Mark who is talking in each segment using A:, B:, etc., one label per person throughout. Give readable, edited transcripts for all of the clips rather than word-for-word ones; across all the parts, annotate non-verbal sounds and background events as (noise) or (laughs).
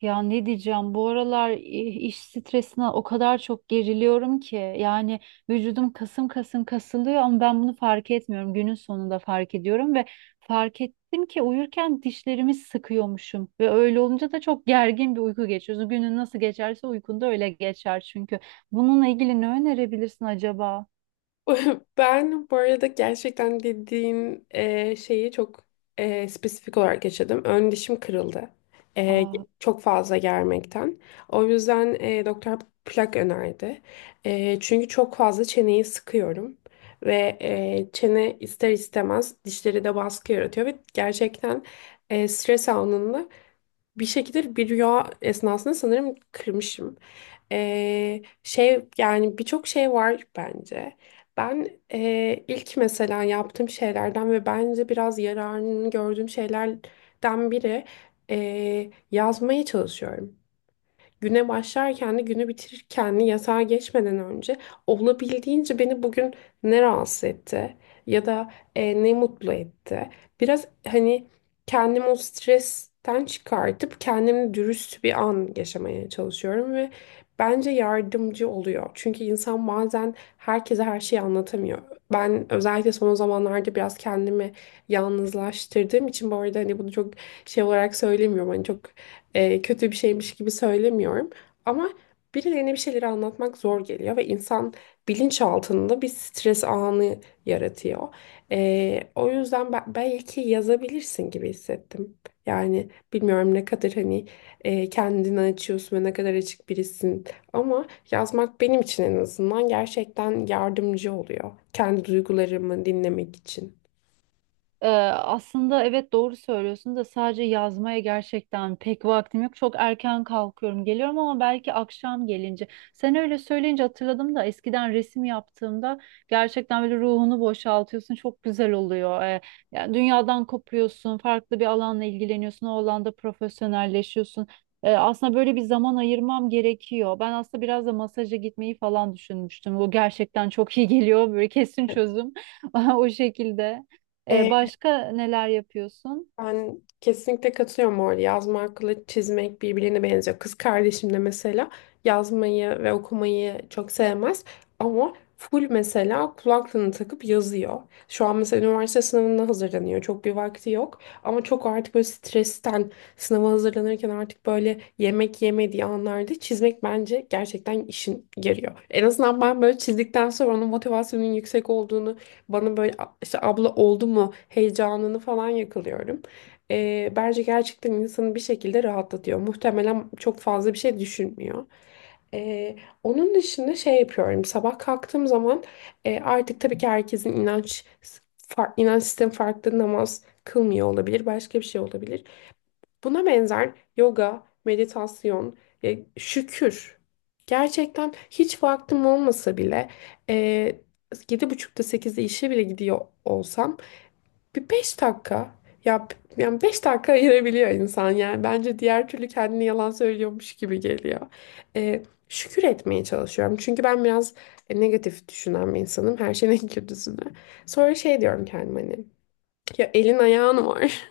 A: Ya ne diyeceğim, bu aralar iş stresine o kadar çok geriliyorum ki yani vücudum kasım kasım kasılıyor ama ben bunu fark etmiyorum. Günün sonunda fark ediyorum ve fark ettim ki uyurken dişlerimi sıkıyormuşum ve öyle olunca da çok gergin bir uyku geçiyorsun. Günün nasıl geçerse uykun da öyle geçer çünkü. Bununla ilgili ne önerebilirsin acaba?
B: (laughs) Ben bu arada gerçekten dediğin şeyi çok spesifik olarak yaşadım. Ön dişim kırıldı. E,
A: Aa.
B: Çok fazla germekten. O yüzden doktor plak önerdi. Çünkü çok fazla çeneyi sıkıyorum. Ve çene ister istemez dişleri de baskı yaratıyor. Ve gerçekten stres anında bir şekilde bir rüya esnasında sanırım kırmışım. Şey yani birçok şey var bence. Ben ilk mesela yaptığım şeylerden ve bence biraz yararını gördüğüm şeylerden biri yazmaya çalışıyorum, güne başlarken de günü bitirirken de, yatağa geçmeden önce olabildiğince beni bugün ne rahatsız etti ya da ne mutlu etti. Biraz hani kendimi o stresten çıkartıp kendimle dürüst bir an yaşamaya çalışıyorum ve bence yardımcı oluyor. Çünkü insan bazen herkese her şeyi anlatamıyor. Ben özellikle son zamanlarda biraz kendimi yalnızlaştırdığım için, bu arada hani bunu çok şey olarak söylemiyorum, hani çok kötü bir şeymiş gibi söylemiyorum. Ama birilerine bir şeyleri anlatmak zor geliyor ve insan bilinçaltında bir stres anı yaratıyor. O yüzden ben, belki yazabilirsin gibi hissettim. Yani bilmiyorum ne kadar hani kendini açıyorsun ve ne kadar açık birisin. Ama yazmak benim için en azından gerçekten yardımcı oluyor. Kendi duygularımı dinlemek için.
A: Ee, Aslında evet, doğru söylüyorsun da sadece yazmaya gerçekten pek vaktim yok. Çok erken kalkıyorum, geliyorum ama belki akşam gelince. Sen öyle söyleyince hatırladım da eskiden resim yaptığımda gerçekten böyle ruhunu boşaltıyorsun. Çok güzel oluyor. Yani dünyadan kopuyorsun, farklı bir alanla ilgileniyorsun, o alanda profesyonelleşiyorsun. Aslında böyle bir zaman ayırmam gerekiyor. Ben aslında biraz da masaja gitmeyi falan düşünmüştüm. Bu gerçekten çok iyi geliyor. Böyle kesin çözüm (laughs) o şekilde.
B: Evet.
A: Başka neler yapıyorsun?
B: Ben kesinlikle katılıyorum orada. Yazmakla çizmek birbirine benziyor. Kız kardeşim de mesela yazmayı ve okumayı çok sevmez ama full mesela kulaklığını takıp yazıyor. Şu an mesela üniversite sınavına hazırlanıyor. Çok bir vakti yok ama çok, artık böyle stresten, sınava hazırlanırken artık böyle yemek yemediği anlarda çizmek bence gerçekten işin yarıyor. En azından ben böyle çizdikten sonra onun motivasyonun yüksek olduğunu bana böyle işte abla oldu mu heyecanını falan yakalıyorum. Bence gerçekten insanı bir şekilde rahatlatıyor. Muhtemelen çok fazla bir şey düşünmüyor. Ee, Onun dışında şey yapıyorum. Sabah kalktığım zaman, artık tabii ki herkesin inanç, inanç sistemi farklı, namaz kılmıyor olabilir. Başka bir şey olabilir. Buna benzer yoga, meditasyon, şükür. Gerçekten hiç vaktim olmasa bile, e, 7:30'da 8'de işe bile gidiyor olsam, bir 5 dakika. Ya yani 5 dakika ayırabiliyor insan yani. Bence diğer türlü kendini yalan söylüyormuş gibi geliyor. Ee, Şükür etmeye çalışıyorum. Çünkü ben biraz negatif düşünen bir insanım. Her şeyin (laughs) en kötüsünü. Sonra şey diyorum kendime hani. Ya elin ayağın var.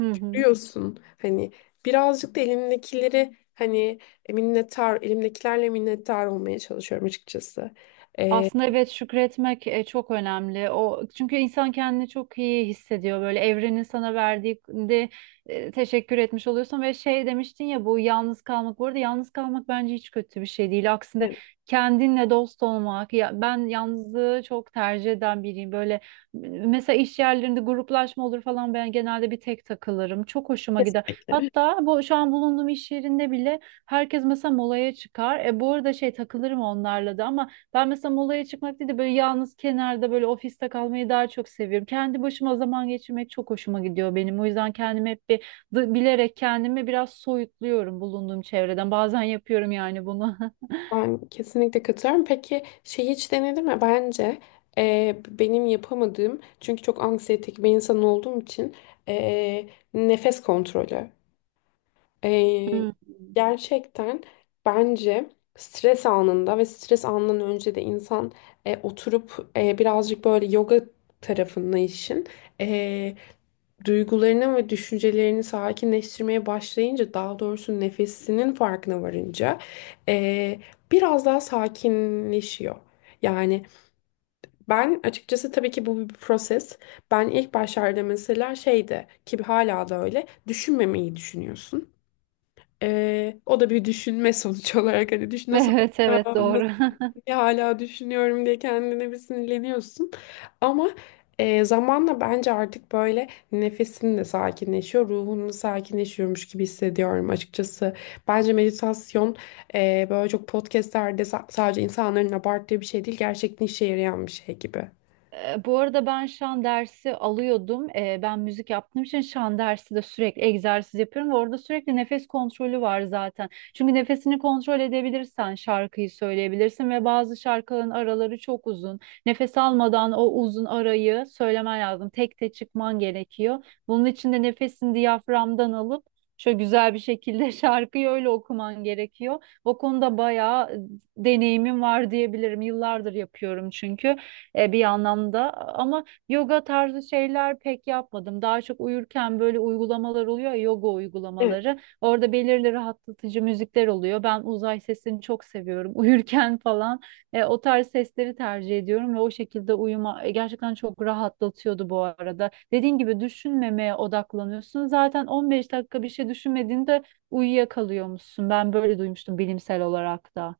A: Hı hı.
B: Görüyorsun. Hani birazcık da elimdekileri hani minnettar, elimdekilerle minnettar olmaya çalışıyorum açıkçası. Ee,
A: Aslında evet, şükretmek çok önemli. O çünkü insan kendini çok iyi hissediyor. Böyle evrenin sana verdiği de teşekkür etmiş oluyorsun ve şey demiştin ya, bu yalnız kalmak. Bu arada yalnız kalmak bence hiç kötü bir şey değil. Aksine
B: evet,
A: kendinle dost olmak. Ya, ben yalnızlığı çok tercih eden biriyim. Böyle mesela iş yerlerinde gruplaşma olur falan, ben genelde bir tek takılırım. Çok hoşuma gider.
B: kesinlikle.
A: Hatta bu şu an bulunduğum iş yerinde bile herkes mesela molaya çıkar. E bu arada şey, takılırım onlarla da ama ben mesela molaya çıkmak değil de böyle yalnız kenarda böyle ofiste kalmayı daha çok seviyorum. Kendi başıma zaman geçirmek çok hoşuma gidiyor benim. O yüzden kendimi hep bir bilerek kendimi biraz soyutluyorum bulunduğum çevreden. Bazen yapıyorum yani bunu. (laughs)
B: Ben kesinlikle katılıyorum. Peki şey hiç denedin mi? Bence benim yapamadığım, çünkü çok anksiyetik bir insan olduğum için, e, nefes kontrolü. E,
A: Hmm.
B: Gerçekten bence stres anında ve stres anından önce de insan oturup birazcık böyle yoga tarafında işin duygularını ve düşüncelerini sakinleştirmeye başlayınca, daha doğrusu nefesinin farkına varınca, eee, biraz daha sakinleşiyor. Yani ben açıkçası, tabii ki bu bir proses. Ben ilk başlarda mesela şeyde ki hala da öyle, düşünmemeyi düşünüyorsun. O da bir düşünme sonuç (laughs) olarak, hani düşün nasıl,
A: Evet evet, doğru. (laughs)
B: ya hala düşünüyorum diye kendine bir sinirleniyorsun. Ama zamanla bence artık böyle nefesin de sakinleşiyor, ruhun da sakinleşiyormuş gibi hissediyorum açıkçası. Bence meditasyon böyle çok podcastlerde sadece insanların abarttığı bir şey değil, gerçekten işe yarayan bir şey gibi.
A: E, bu arada ben şan dersi alıyordum. E, ben müzik yaptığım için şan dersi de sürekli egzersiz yapıyorum ve orada sürekli nefes kontrolü var zaten. Çünkü nefesini kontrol edebilirsen şarkıyı söyleyebilirsin ve bazı şarkıların araları çok uzun. Nefes almadan o uzun arayı söylemen lazım. Tek tek çıkman gerekiyor. Bunun için de nefesini diyaframdan alıp şöyle güzel bir şekilde (laughs) şarkıyı öyle okuman gerekiyor. O konuda bayağı deneyimim var diyebilirim. Yıllardır yapıyorum çünkü bir anlamda ama yoga tarzı şeyler pek yapmadım. Daha çok uyurken böyle uygulamalar oluyor ya, yoga uygulamaları. Orada belirli rahatlatıcı müzikler oluyor. Ben uzay sesini çok seviyorum. (laughs) Uyurken falan o tarz sesleri tercih ediyorum ve o şekilde uyuma gerçekten çok rahatlatıyordu bu arada. Dediğin gibi düşünmemeye odaklanıyorsun. Zaten 15 dakika bir şey düşünmediğinde uyuyakalıyormuşsun. Ben böyle duymuştum bilimsel olarak da.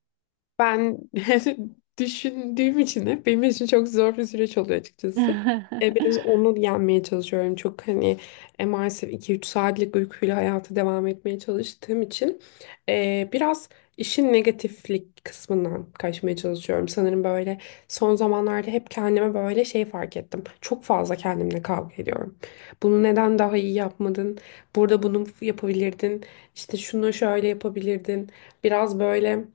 B: Ben (laughs) düşündüğüm için hep benim için çok zor bir süreç oluyor açıkçası.
A: (laughs)
B: Biraz onu yenmeye çalışıyorum. Çok hani maalesef 2-3 saatlik uykuyla hayata devam etmeye çalıştığım için biraz işin negatiflik kısmından kaçmaya çalışıyorum. Sanırım böyle son zamanlarda hep kendime böyle şey fark ettim: çok fazla kendimle kavga ediyorum. Bunu neden daha iyi yapmadın? Burada bunu yapabilirdin. İşte şunu şöyle yapabilirdin. Biraz böyle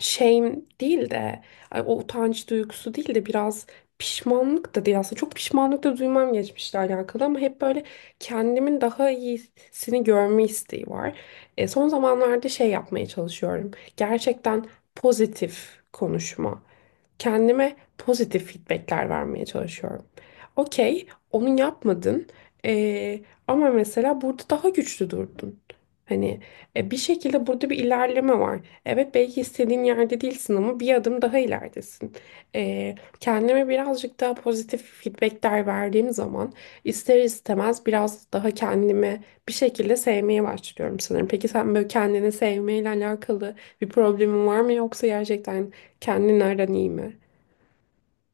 B: shame değil de, ay, o utanç duygusu değil de, biraz pişmanlık da değil, aslında çok pişmanlık da duymam geçmişle alakalı, ama hep böyle kendimin daha iyisini görme isteği var. Son zamanlarda şey yapmaya çalışıyorum. Gerçekten pozitif konuşma, kendime pozitif feedbackler vermeye çalışıyorum. Okey, onu yapmadın, Ee, ama mesela burada daha güçlü durdun. Hani bir şekilde burada bir ilerleme var. Evet, belki istediğin yerde değilsin ama bir adım daha ileridesin. Ee, Kendime birazcık daha pozitif feedbackler verdiğim zaman, ister istemez biraz daha kendimi bir şekilde sevmeye başlıyorum sanırım. Peki sen böyle kendini sevmeyle alakalı bir problemin var mı, yoksa gerçekten, kendin iyi mi?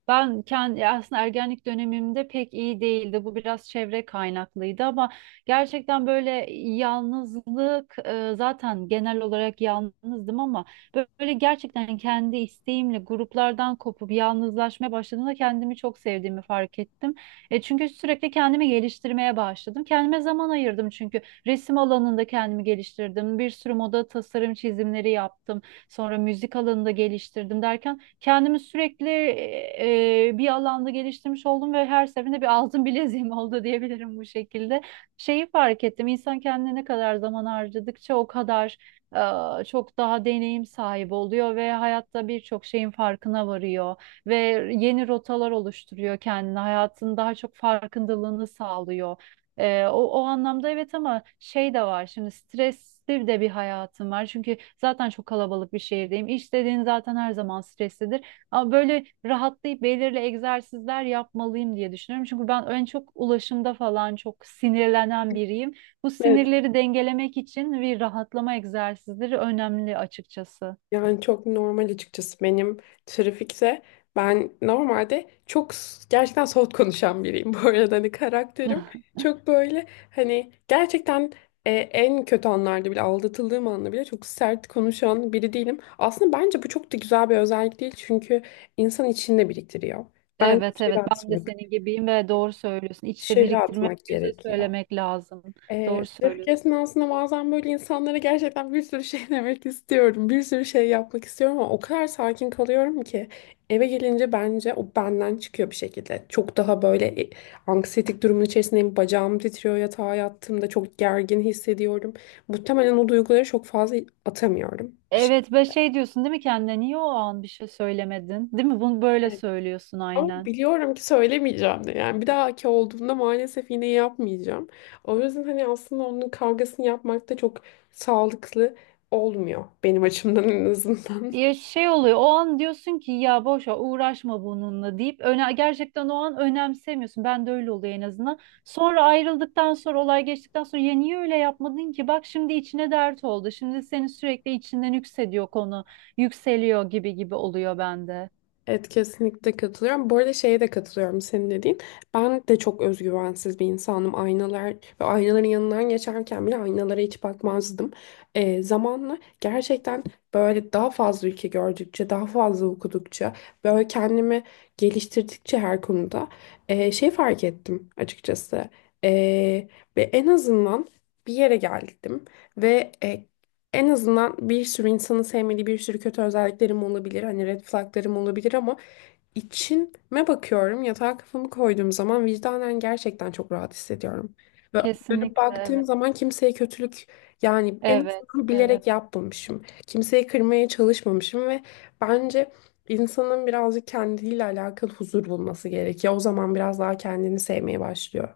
A: Ben kendi aslında ergenlik dönemimde pek iyi değildi. Bu biraz çevre kaynaklıydı ama gerçekten böyle yalnızlık zaten genel olarak yalnızdım ama böyle gerçekten kendi isteğimle gruplardan kopup yalnızlaşmaya başladığımda kendimi çok sevdiğimi fark ettim. E, çünkü sürekli kendimi geliştirmeye başladım. Kendime zaman ayırdım, çünkü resim alanında kendimi geliştirdim. Bir sürü moda tasarım çizimleri yaptım. Sonra müzik alanında geliştirdim derken kendimi sürekli bir alanda geliştirmiş oldum ve her seferinde bir altın bileziğim (laughs) oldu diyebilirim bu şekilde. Şeyi fark ettim, insan kendine ne kadar zaman harcadıkça o kadar çok daha deneyim sahibi oluyor ve hayatta birçok şeyin farkına varıyor ve yeni rotalar oluşturuyor kendine, hayatın daha çok farkındalığını sağlıyor. O anlamda evet, ama şey de var, şimdi stresli de bir hayatım var. Çünkü zaten çok kalabalık bir şehirdeyim. İş dediğin zaten her zaman streslidir. Ama böyle rahatlayıp belirli egzersizler yapmalıyım diye düşünüyorum. Çünkü ben en çok ulaşımda falan çok sinirlenen biriyim. Bu
B: Evet.
A: sinirleri dengelemek için bir rahatlama egzersizleri önemli açıkçası.
B: Yani çok normal açıkçası. Benim trafikte, ben normalde çok gerçekten soğut konuşan biriyim (laughs) bu arada, hani karakterim
A: (laughs)
B: çok böyle, hani gerçekten, en kötü anlarda bile, aldatıldığım anda bile çok sert konuşan biri değilim. Aslında bence bu çok da güzel bir özellik değil, çünkü insan içinde biriktiriyor. Bence
A: Evet evet,
B: dışarı
A: ben de
B: atmak,
A: senin gibiyim ve doğru söylüyorsun. İçte
B: dışarı
A: biriktirmek,
B: atmak
A: yüze
B: gerekiyor.
A: söylemek lazım. Doğru
B: Trafik
A: söylüyorsun.
B: esnasında bazen böyle insanlara gerçekten bir sürü şey (laughs) demek istiyorum. Bir sürü şey yapmak istiyorum ama o kadar sakin kalıyorum ki, eve gelince bence o benden çıkıyor bir şekilde. Çok daha böyle anksiyetik durumun içerisindeyim. Bacağım titriyor, yatağa yattığımda çok gergin hissediyorum. Muhtemelen o duyguları çok fazla atamıyorum. Bir
A: Evet, ve şey diyorsun değil mi, kendine niye o an bir şey söylemedin? Değil mi? Bunu böyle
B: şey.
A: söylüyorsun
B: Ama
A: aynen.
B: biliyorum ki söylemeyeceğim de. Yani bir dahaki olduğunda maalesef yine yapmayacağım. O yüzden hani aslında onun kavgasını yapmak da çok sağlıklı olmuyor. Benim açımdan en azından.
A: Ya
B: (laughs)
A: şey oluyor, o an diyorsun ki ya boş ver, uğraşma bununla deyip öne gerçekten o an önemsemiyorsun. Ben de öyle oluyor en azından. Sonra ayrıldıktan sonra, olay geçtikten sonra ya niye öyle yapmadın ki? Bak şimdi içine dert oldu. Şimdi seni sürekli içinden yükseliyor konu. Yükseliyor gibi gibi oluyor bende.
B: Evet, kesinlikle katılıyorum. Bu arada şeye de katılıyorum senin dediğin. Ben de çok özgüvensiz bir insanım. Aynalar ve aynaların yanından geçerken bile aynalara hiç bakmazdım. Zamanla gerçekten böyle daha fazla ülke gördükçe, daha fazla okudukça, böyle kendimi geliştirdikçe her konuda, şey fark ettim açıkçası. Ee, Ve en azından bir yere geldim ve en azından, bir sürü insanın sevmediği bir sürü kötü özelliklerim olabilir, hani red flaglarım olabilir, ama içime bakıyorum. Yatağa kafamı koyduğum zaman vicdanen gerçekten çok rahat hissediyorum. Ve dönüp
A: Kesinlikle
B: baktığım
A: evet.
B: zaman kimseye kötülük, yani en
A: Evet.
B: azından
A: Evet.
B: bilerek yapmamışım. Kimseyi kırmaya çalışmamışım ve bence insanın birazcık kendiyle alakalı huzur bulması gerekiyor. O zaman biraz daha kendini sevmeye başlıyor.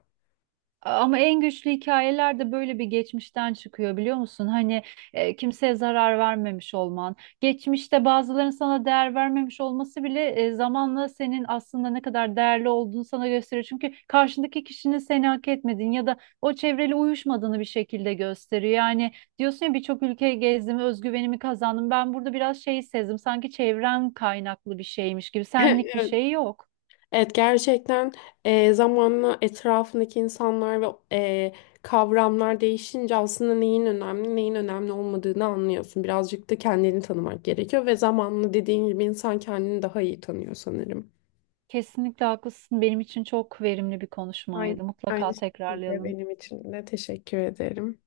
A: Ama en güçlü hikayeler de böyle bir geçmişten çıkıyor, biliyor musun? Hani kimseye zarar vermemiş olman, geçmişte bazıların sana değer vermemiş olması bile zamanla senin aslında ne kadar değerli olduğunu sana gösteriyor. Çünkü karşındaki kişinin seni hak etmediğini ya da o çevreyle uyuşmadığını bir şekilde gösteriyor. Yani diyorsun ya, birçok ülke gezdim, özgüvenimi kazandım. Ben burada biraz şey sezdim, sanki çevren kaynaklı bir şeymiş gibi,
B: (laughs)
A: senlik bir
B: Evet,
A: şey yok.
B: evet, gerçekten zamanla etrafındaki insanlar ve e, kavramlar değişince aslında neyin önemli, neyin önemli olmadığını anlıyorsun. Birazcık da kendini tanımak gerekiyor ve zamanla dediğin gibi insan kendini daha iyi tanıyor sanırım.
A: Kesinlikle haklısın. Benim için çok verimli bir
B: Aynı,
A: konuşmaydı.
B: aynı
A: Mutlaka
B: şekilde
A: tekrarlayalım.
B: benim için de teşekkür ederim.